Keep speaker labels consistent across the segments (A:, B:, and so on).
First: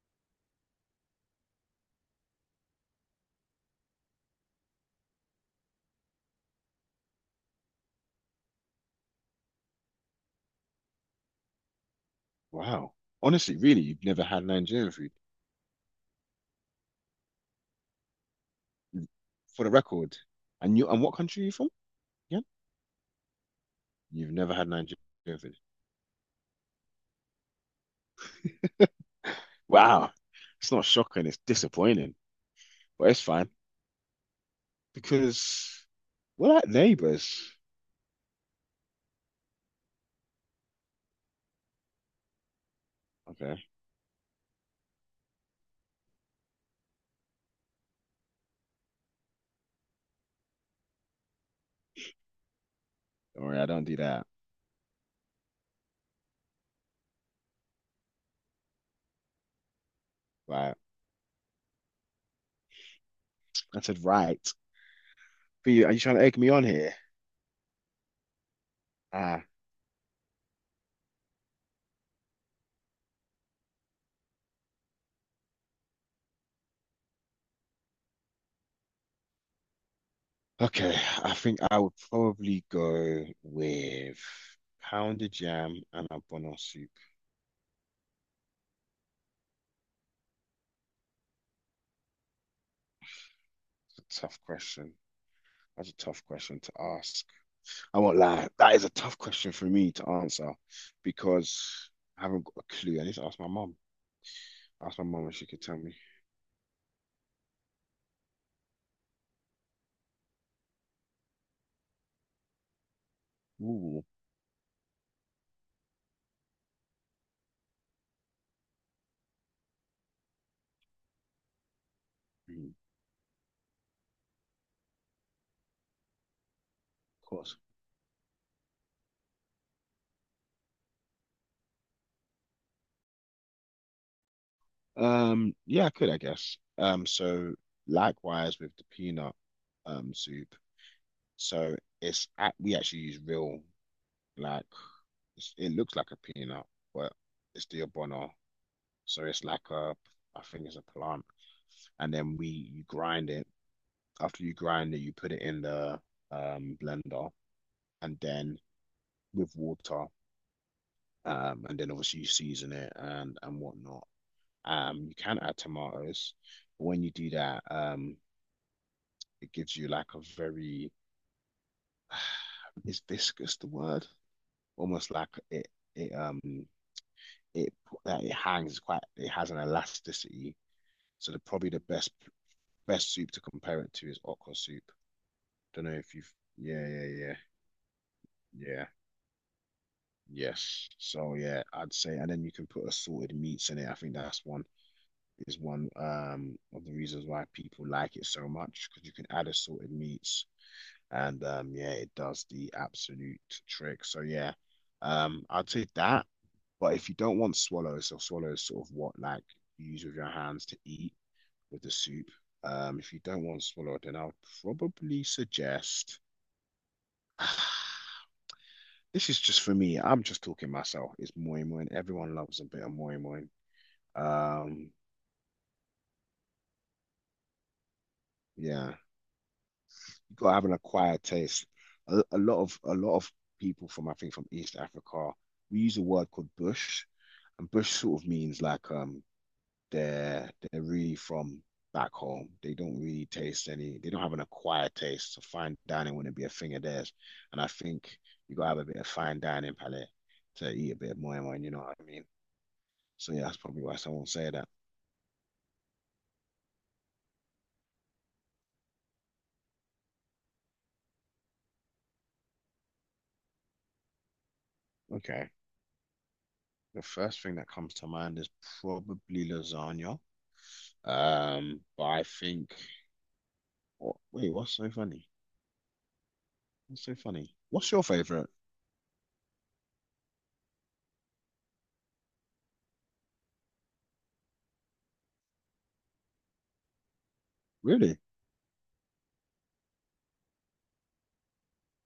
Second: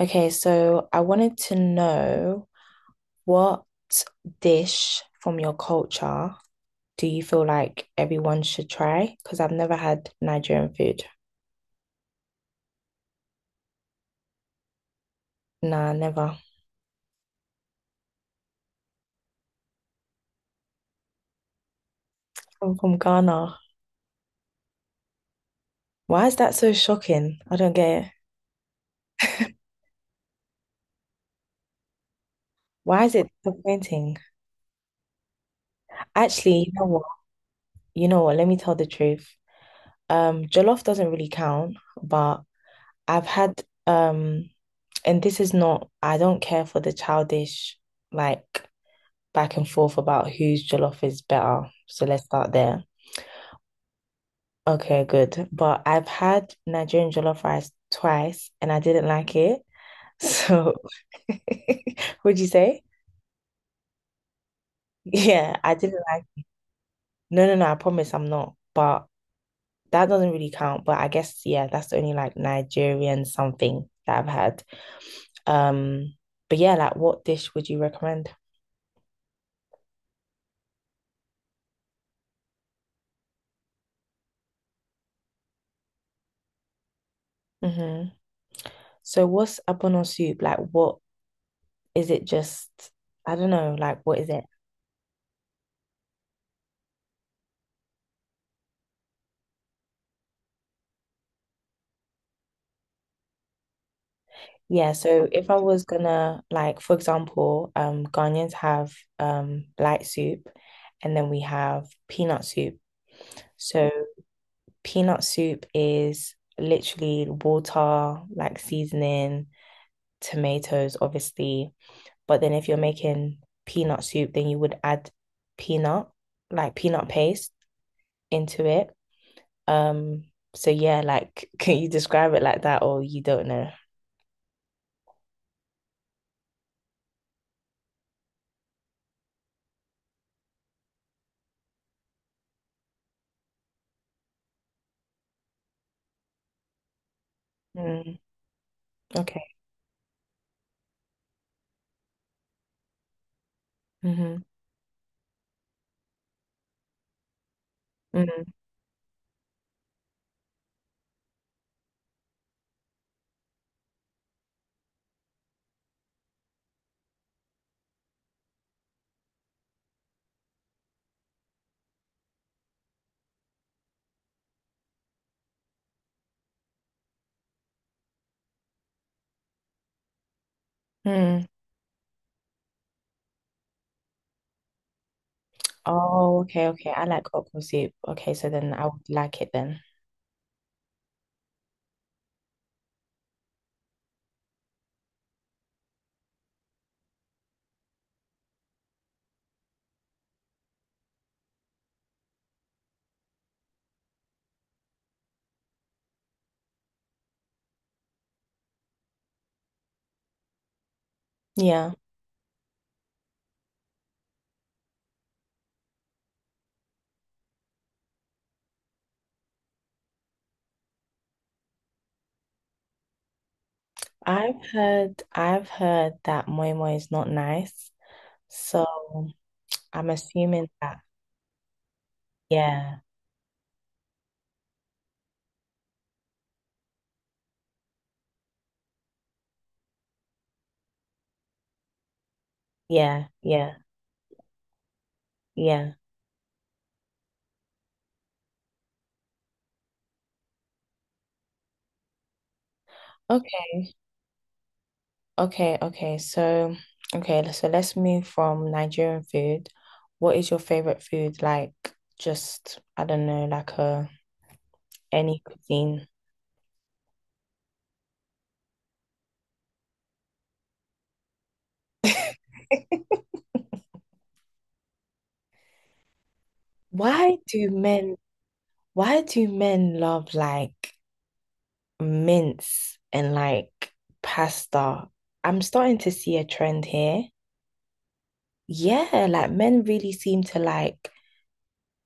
A: Okay, so I wanted to know what dish from your culture do you feel like everyone should try? Because I've never had Nigerian food.
B: Wow. Honestly, really, you've never had Nigerian food
A: Nah, never.
B: for the record. And what country are you from? Yeah.
A: I'm from Ghana.
B: You've never had Nigerian food.
A: Why is that so shocking? I don't get it.
B: Wow. It's not shocking, it's disappointing.
A: Why
B: But
A: is
B: it's
A: it
B: fine.
A: disappointing?
B: Because we're
A: Actually,
B: like
A: you know what?
B: neighbors.
A: You know what? Let me tell the truth. Jollof doesn't really count, but I've
B: Okay.
A: had and this is not, I don't care for the childish like back and forth about whose jollof is better. So let's start there.
B: Don't worry, I don't do that.
A: Okay, good. But I've had Nigerian jollof rice twice and I didn't like it. So
B: Right.
A: would you say?
B: I said right.
A: Yeah,
B: But
A: I
B: you, are you
A: didn't
B: trying to egg
A: like.
B: me on here?
A: No, no, no. I promise I'm not. But
B: Ah.
A: that doesn't really count, but I guess yeah, that's the only like Nigerian something that I've had. Um, but yeah, like what dish would you recommend?
B: Okay. I think I would probably go with pounded yam and a bono soup.
A: Mm-hmm. So what's abono soup? Like what is it just I don't know, like what
B: It's a
A: is
B: tough
A: it?
B: question. That's a tough question to ask. I won't lie. That is a tough question for me to answer because I haven't got a clue. I need to ask my mom.
A: Yeah,
B: Ask my
A: so
B: mom if she
A: if I
B: could tell
A: was
B: me.
A: gonna like, for example, Ghanaians have light soup, and then we have peanut soup. So
B: Ooh,
A: peanut soup is literally water, like seasoning, tomatoes, obviously. But then if
B: mm,
A: you're making peanut soup, then you would add peanut, like peanut
B: of
A: paste
B: course.
A: into it. Um, so yeah, like, can you describe it like that, or you don't know?
B: Yeah, I could, I guess. So likewise with the peanut soup. So we actually use real like it looks like a peanut, but it's the
A: Hmm.
B: abono. So it's
A: Okay.
B: like a I think it's a plant, and then we you grind it.
A: Hmm.
B: After you grind it, you put it in the blender and
A: Hmm.
B: then with water, and then obviously you season it and whatnot. You can add tomatoes, but when you do that. It gives you like a very Is viscous the word? Almost like it um it that it hangs, quite, it has an elasticity. So the
A: Mm.
B: probably the best soup to compare it to is okra soup. Don't know if you've.
A: Oh, okay,
B: Yeah,
A: okay. I
B: yeah,
A: like
B: yeah,
A: okra soup. Okay, so then I
B: yeah,
A: would like it then.
B: yes. So yeah, I'd say, and then you can put assorted meats in it. I think that's one is one of the reasons why people like it so much, because you can add assorted meats and yeah, it does the absolute trick. So yeah, I'd say that. But if you don't want swallows, so swallows sort of, what, like you use with your hands to eat with the
A: Yeah.
B: soup. If you don't want swallow, then I'll probably suggest. This is just for me. I'm just talking myself. It's moi moi. Everyone loves a bit of moi moi.
A: I've
B: Um,
A: heard I've heard that moi moi is not nice.
B: yeah.
A: So I'm
B: You got to have
A: assuming
B: an
A: that
B: acquired taste. A, a lot of a
A: yeah,
B: lot of people, from I think, from East Africa, we use a word called bush, and bush sort of means like they're really from back home. They don't really
A: yeah,
B: taste
A: yeah,
B: any. They don't have an acquired taste. So fine
A: yeah.
B: dining wouldn't be a thing of theirs. And I think you gotta have a bit of fine dining palate to eat a bit of moi moi. You know what I mean? So yeah, that's probably
A: Okay,
B: why someone say that.
A: okay, okay. So okay, so let's move from Nigerian food. What is your favorite food? Like just I don't know, like a any
B: Okay,
A: cuisine.
B: the first thing that comes to mind is probably lasagna. But I think. What, wait, what's so funny? What's so
A: Why
B: funny?
A: do
B: What's your
A: men
B: favorite?
A: Why do men love like mince and like pasta? I'm starting to see a trend here.
B: Really?
A: Yeah, like men really seem to like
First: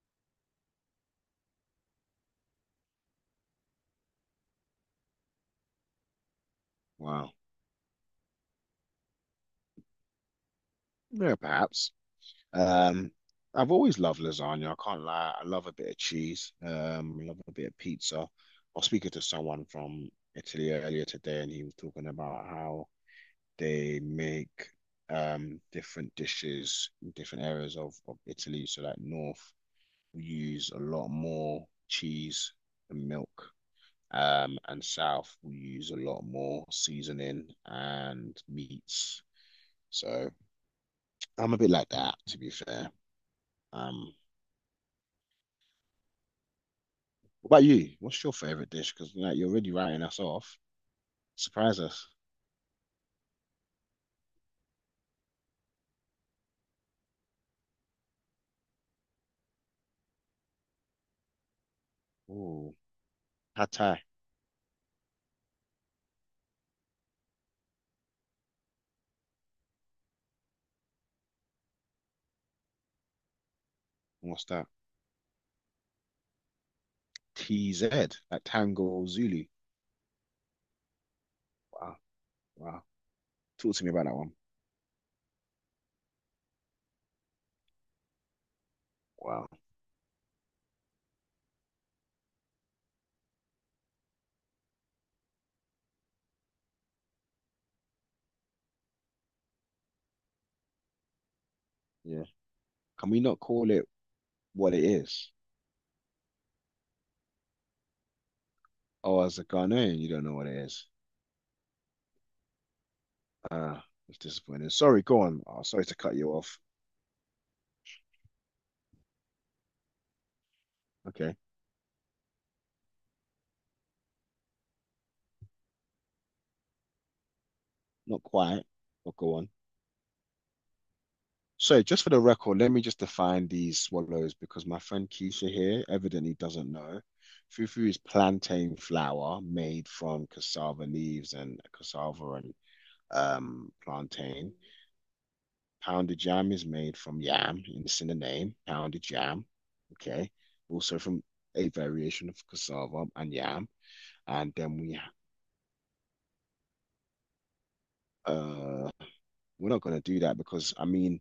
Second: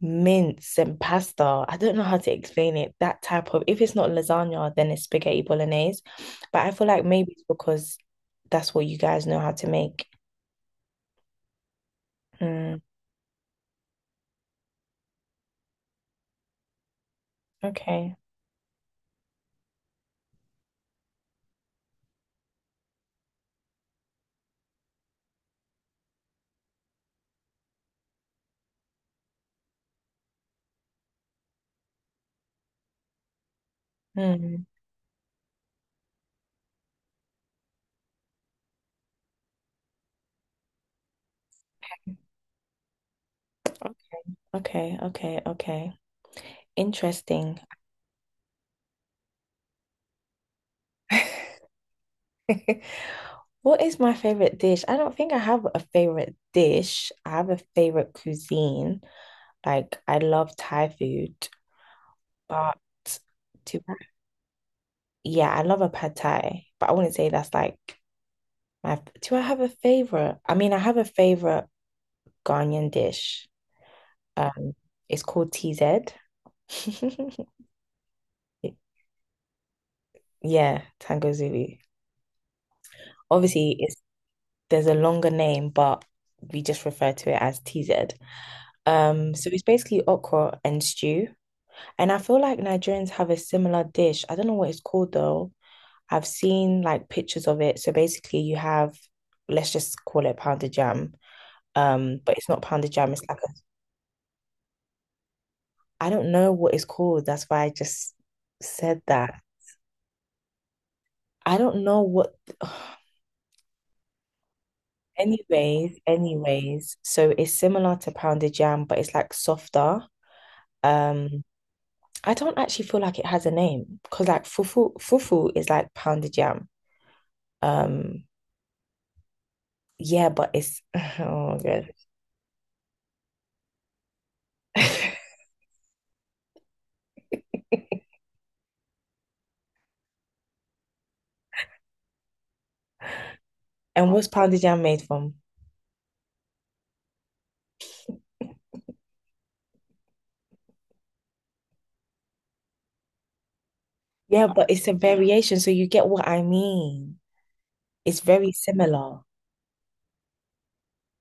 A: mince and pasta. I don't know how to explain it. That type of, if it's not lasagna, then it's spaghetti bolognese. But I feel like maybe
B: Wow.
A: it's because that's what you guys know how to make.
B: Yeah, perhaps.
A: Hmm.
B: Um, I've always loved lasagna. I can't lie. I love a bit of cheese. I love a bit of
A: Okay.
B: pizza. I was speaking to someone from Italy earlier today, and he was talking about how they make different dishes in different areas of Italy. So like north, we use a lot more cheese and milk.
A: Hmm.
B: And south, we use a lot more seasoning and meats. So I'm a bit like that, to be fair. Um,
A: Okay. Okay. Okay.
B: what
A: Interesting.
B: about you? What's your favorite dish? Because like you're already writing us off. Surprise us.
A: What is my favorite dish? I don't think I have a favorite dish. I have a favorite cuisine. Like I love Thai food,
B: Oh,
A: but
B: pad
A: do I-
B: thai.
A: yeah, I love a pad Thai, but I wouldn't say that's like my. Do I have a favorite? I mean, I have a favorite Ghanaian dish.
B: What's that?
A: Um, it's called TZ.
B: TZ, like Tango Zulu.
A: Yeah, Tango Zulu.
B: Wow, wow. Talk
A: Obviously,
B: to me
A: it's
B: about that one.
A: There's a longer name, but we just refer to it as TZ.
B: Wow.
A: So it's basically okra and stew. And I feel like Nigerians have a similar dish. I don't know what it's called though. I've seen like pictures of it. So basically you have, let's just call it pounded jam.
B: Yeah.
A: But it's not pounded
B: Can
A: jam,
B: we
A: it's like
B: not
A: a,
B: call it what it is?
A: I don't know what it's called. That's why I just said
B: Oh, as
A: that.
B: a Ghanaian, you don't know what it is.
A: I don't know what
B: Ah, it's disappointing. Sorry, go on. Oh, sorry to
A: anyways,
B: cut you off.
A: anyways. So it's similar to pounded jam, but it's like softer.
B: Okay.
A: Um, I don't actually feel like it has a name because like fufu is like pounded jam.
B: Not
A: Um,
B: quite, but go on.
A: yeah, but it's oh my
B: So,
A: God.
B: just for the record, let me just define these swallows because my friend Keisha here evidently doesn't know. Fufu is plantain flour made from cassava leaves and cassava and
A: And what's
B: plantain.
A: pounded yam made from?
B: Pounded jam is made from yam, and it's in the name, pounded jam. Okay. Also from a variation of cassava and yam.
A: Yeah,
B: And
A: but
B: then
A: it's a variation, so you get what I mean. It's very
B: uh,
A: similar.
B: we're not going to do that because, I mean,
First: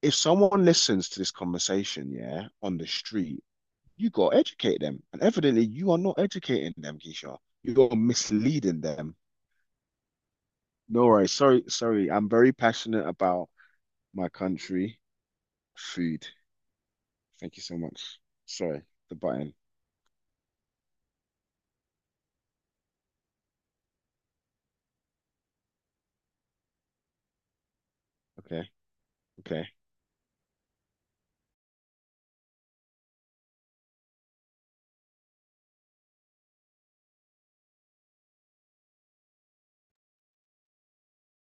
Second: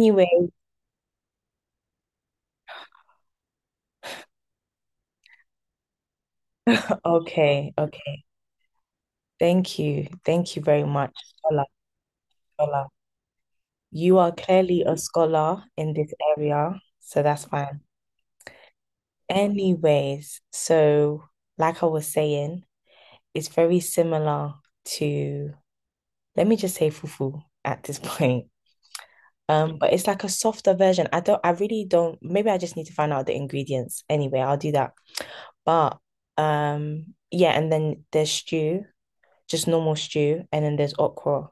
B: if someone listens to this conversation, yeah, on the street, you got to educate them. And evidently, you are not educating them, Keisha.
A: okay,
B: You're
A: okay.
B: misleading them.
A: Thank you. Thank you very
B: No
A: much,
B: worries.
A: scholar,
B: Sorry, sorry. I'm very
A: scholar.
B: passionate about
A: You
B: my
A: are clearly a
B: country,
A: scholar in this
B: food.
A: area, so that's
B: Thank you so
A: fine.
B: much. Sorry, the button.
A: Anyways, so like I was saying, it's very similar to, let me just say fufu at this point.
B: Okay, okay.
A: But it's like a softer version. I really don't, maybe I just need to find out the ingredients. Anyway, I'll do that. But yeah, and then there's stew, just normal stew, and then there's okra.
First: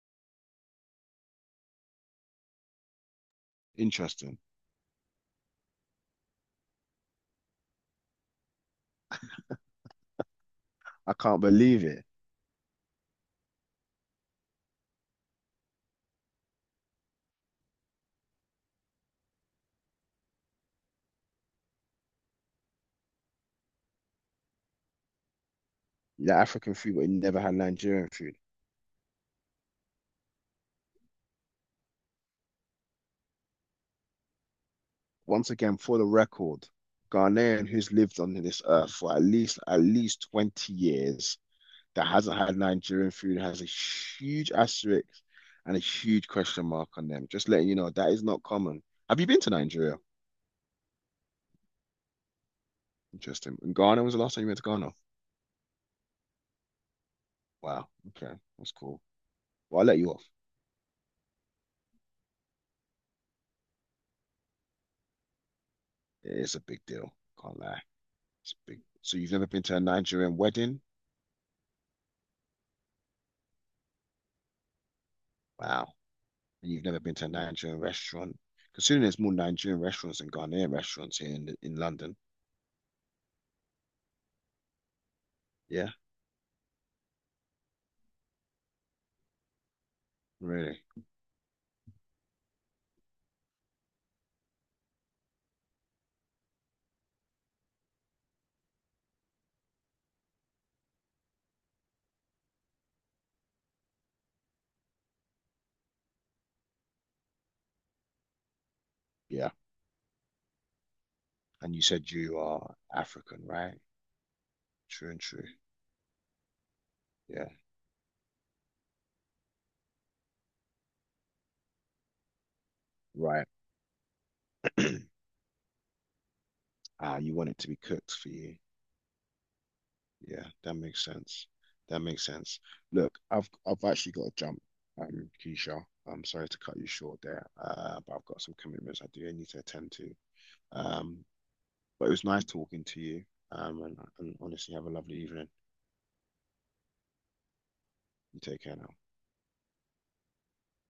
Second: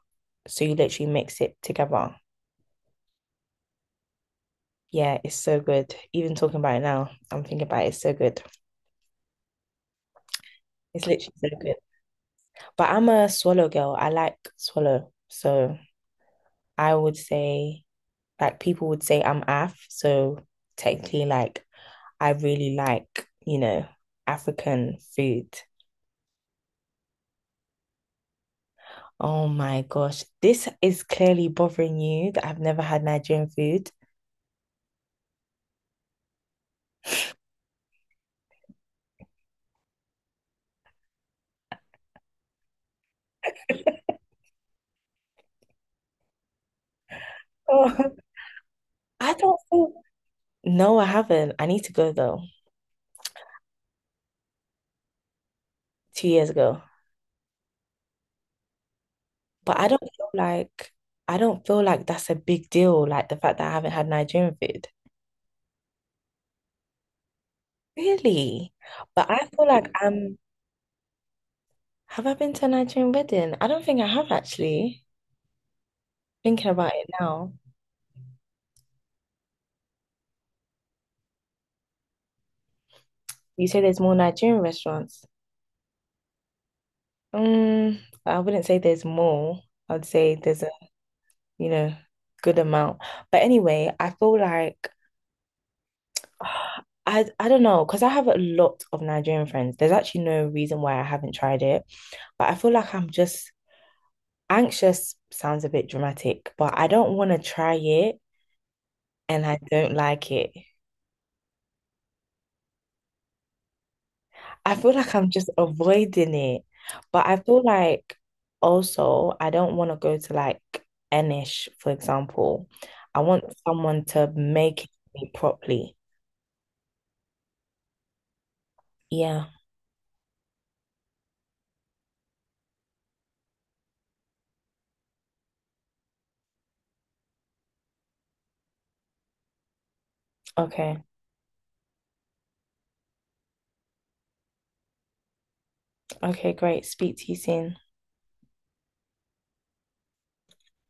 A: So you literally mix it together.
B: Interesting.
A: Yeah, it's so good. Even talking about it now, I'm thinking about it, it's so good. It's
B: I
A: literally
B: can't
A: so good.
B: believe it.
A: But I'm a swallow girl. I like swallow. So I would say, like people would say I'm AF, so technically like I really like, you know, African food.
B: Yeah, African food, but you never had Nigerian food.
A: Oh my gosh, this is clearly bothering you that I've never had Nigerian food.
B: Once again, for the record, Ghanaian who's lived on this earth for at least 20 years that hasn't had Nigerian food has a huge asterisk and a huge question mark on them. Just letting you
A: Oh,
B: know that is not common. Have you
A: I
B: been to
A: don't feel,
B: Nigeria?
A: no, I haven't. I need to go though,
B: Interesting. And Ghana, was the last time you went to Ghana?
A: 2 years ago.
B: Wow. Okay. That's cool.
A: But
B: Well, I'll
A: I
B: let
A: don't
B: you off.
A: feel like, I don't feel like that's a big deal, like the fact that I haven't had Nigerian food.
B: It is a big deal. Can't lie. It's
A: Really?
B: big. So
A: But
B: you've
A: I
B: never been
A: feel
B: to a
A: like
B: Nigerian
A: I'm,
B: wedding?
A: have I been to a Nigerian wedding? I don't think I have actually.
B: Wow.
A: Thinking
B: And you've
A: about
B: never
A: it
B: been to a
A: now.
B: Nigerian restaurant? Considering there's more Nigerian restaurants than Ghanaian restaurants here in London.
A: You say there's more Nigerian restaurants.
B: Yeah,
A: Um, I wouldn't say there's more. I'd say there's a,
B: really.
A: you know, good amount. But anyway, I feel like I don't know, because I have a lot of Nigerian friends. There's actually no reason why I haven't tried it. But I feel like I'm just anxious sounds a bit dramatic, but I don't want to try it and
B: Yeah.
A: I don't like it.
B: And you said you are African, right?
A: I feel
B: True
A: like
B: and
A: I'm
B: true.
A: just avoiding it, but I
B: Yeah.
A: feel like also I don't want to go to like Enish, for example. I want
B: Right.
A: someone to make it properly.
B: Ah, you want it to be cooked for you.
A: Yeah.
B: Yeah, that makes sense. That makes sense. Look, I've actually got to jump, Keisha. I'm sorry to cut you short there, but I've got some commitments I do need to attend to.
A: Okay.
B: Um, but it was nice talking to you. And honestly, have a lovely evening.
A: Okay, great. Speak to you soon.
B: You take care now.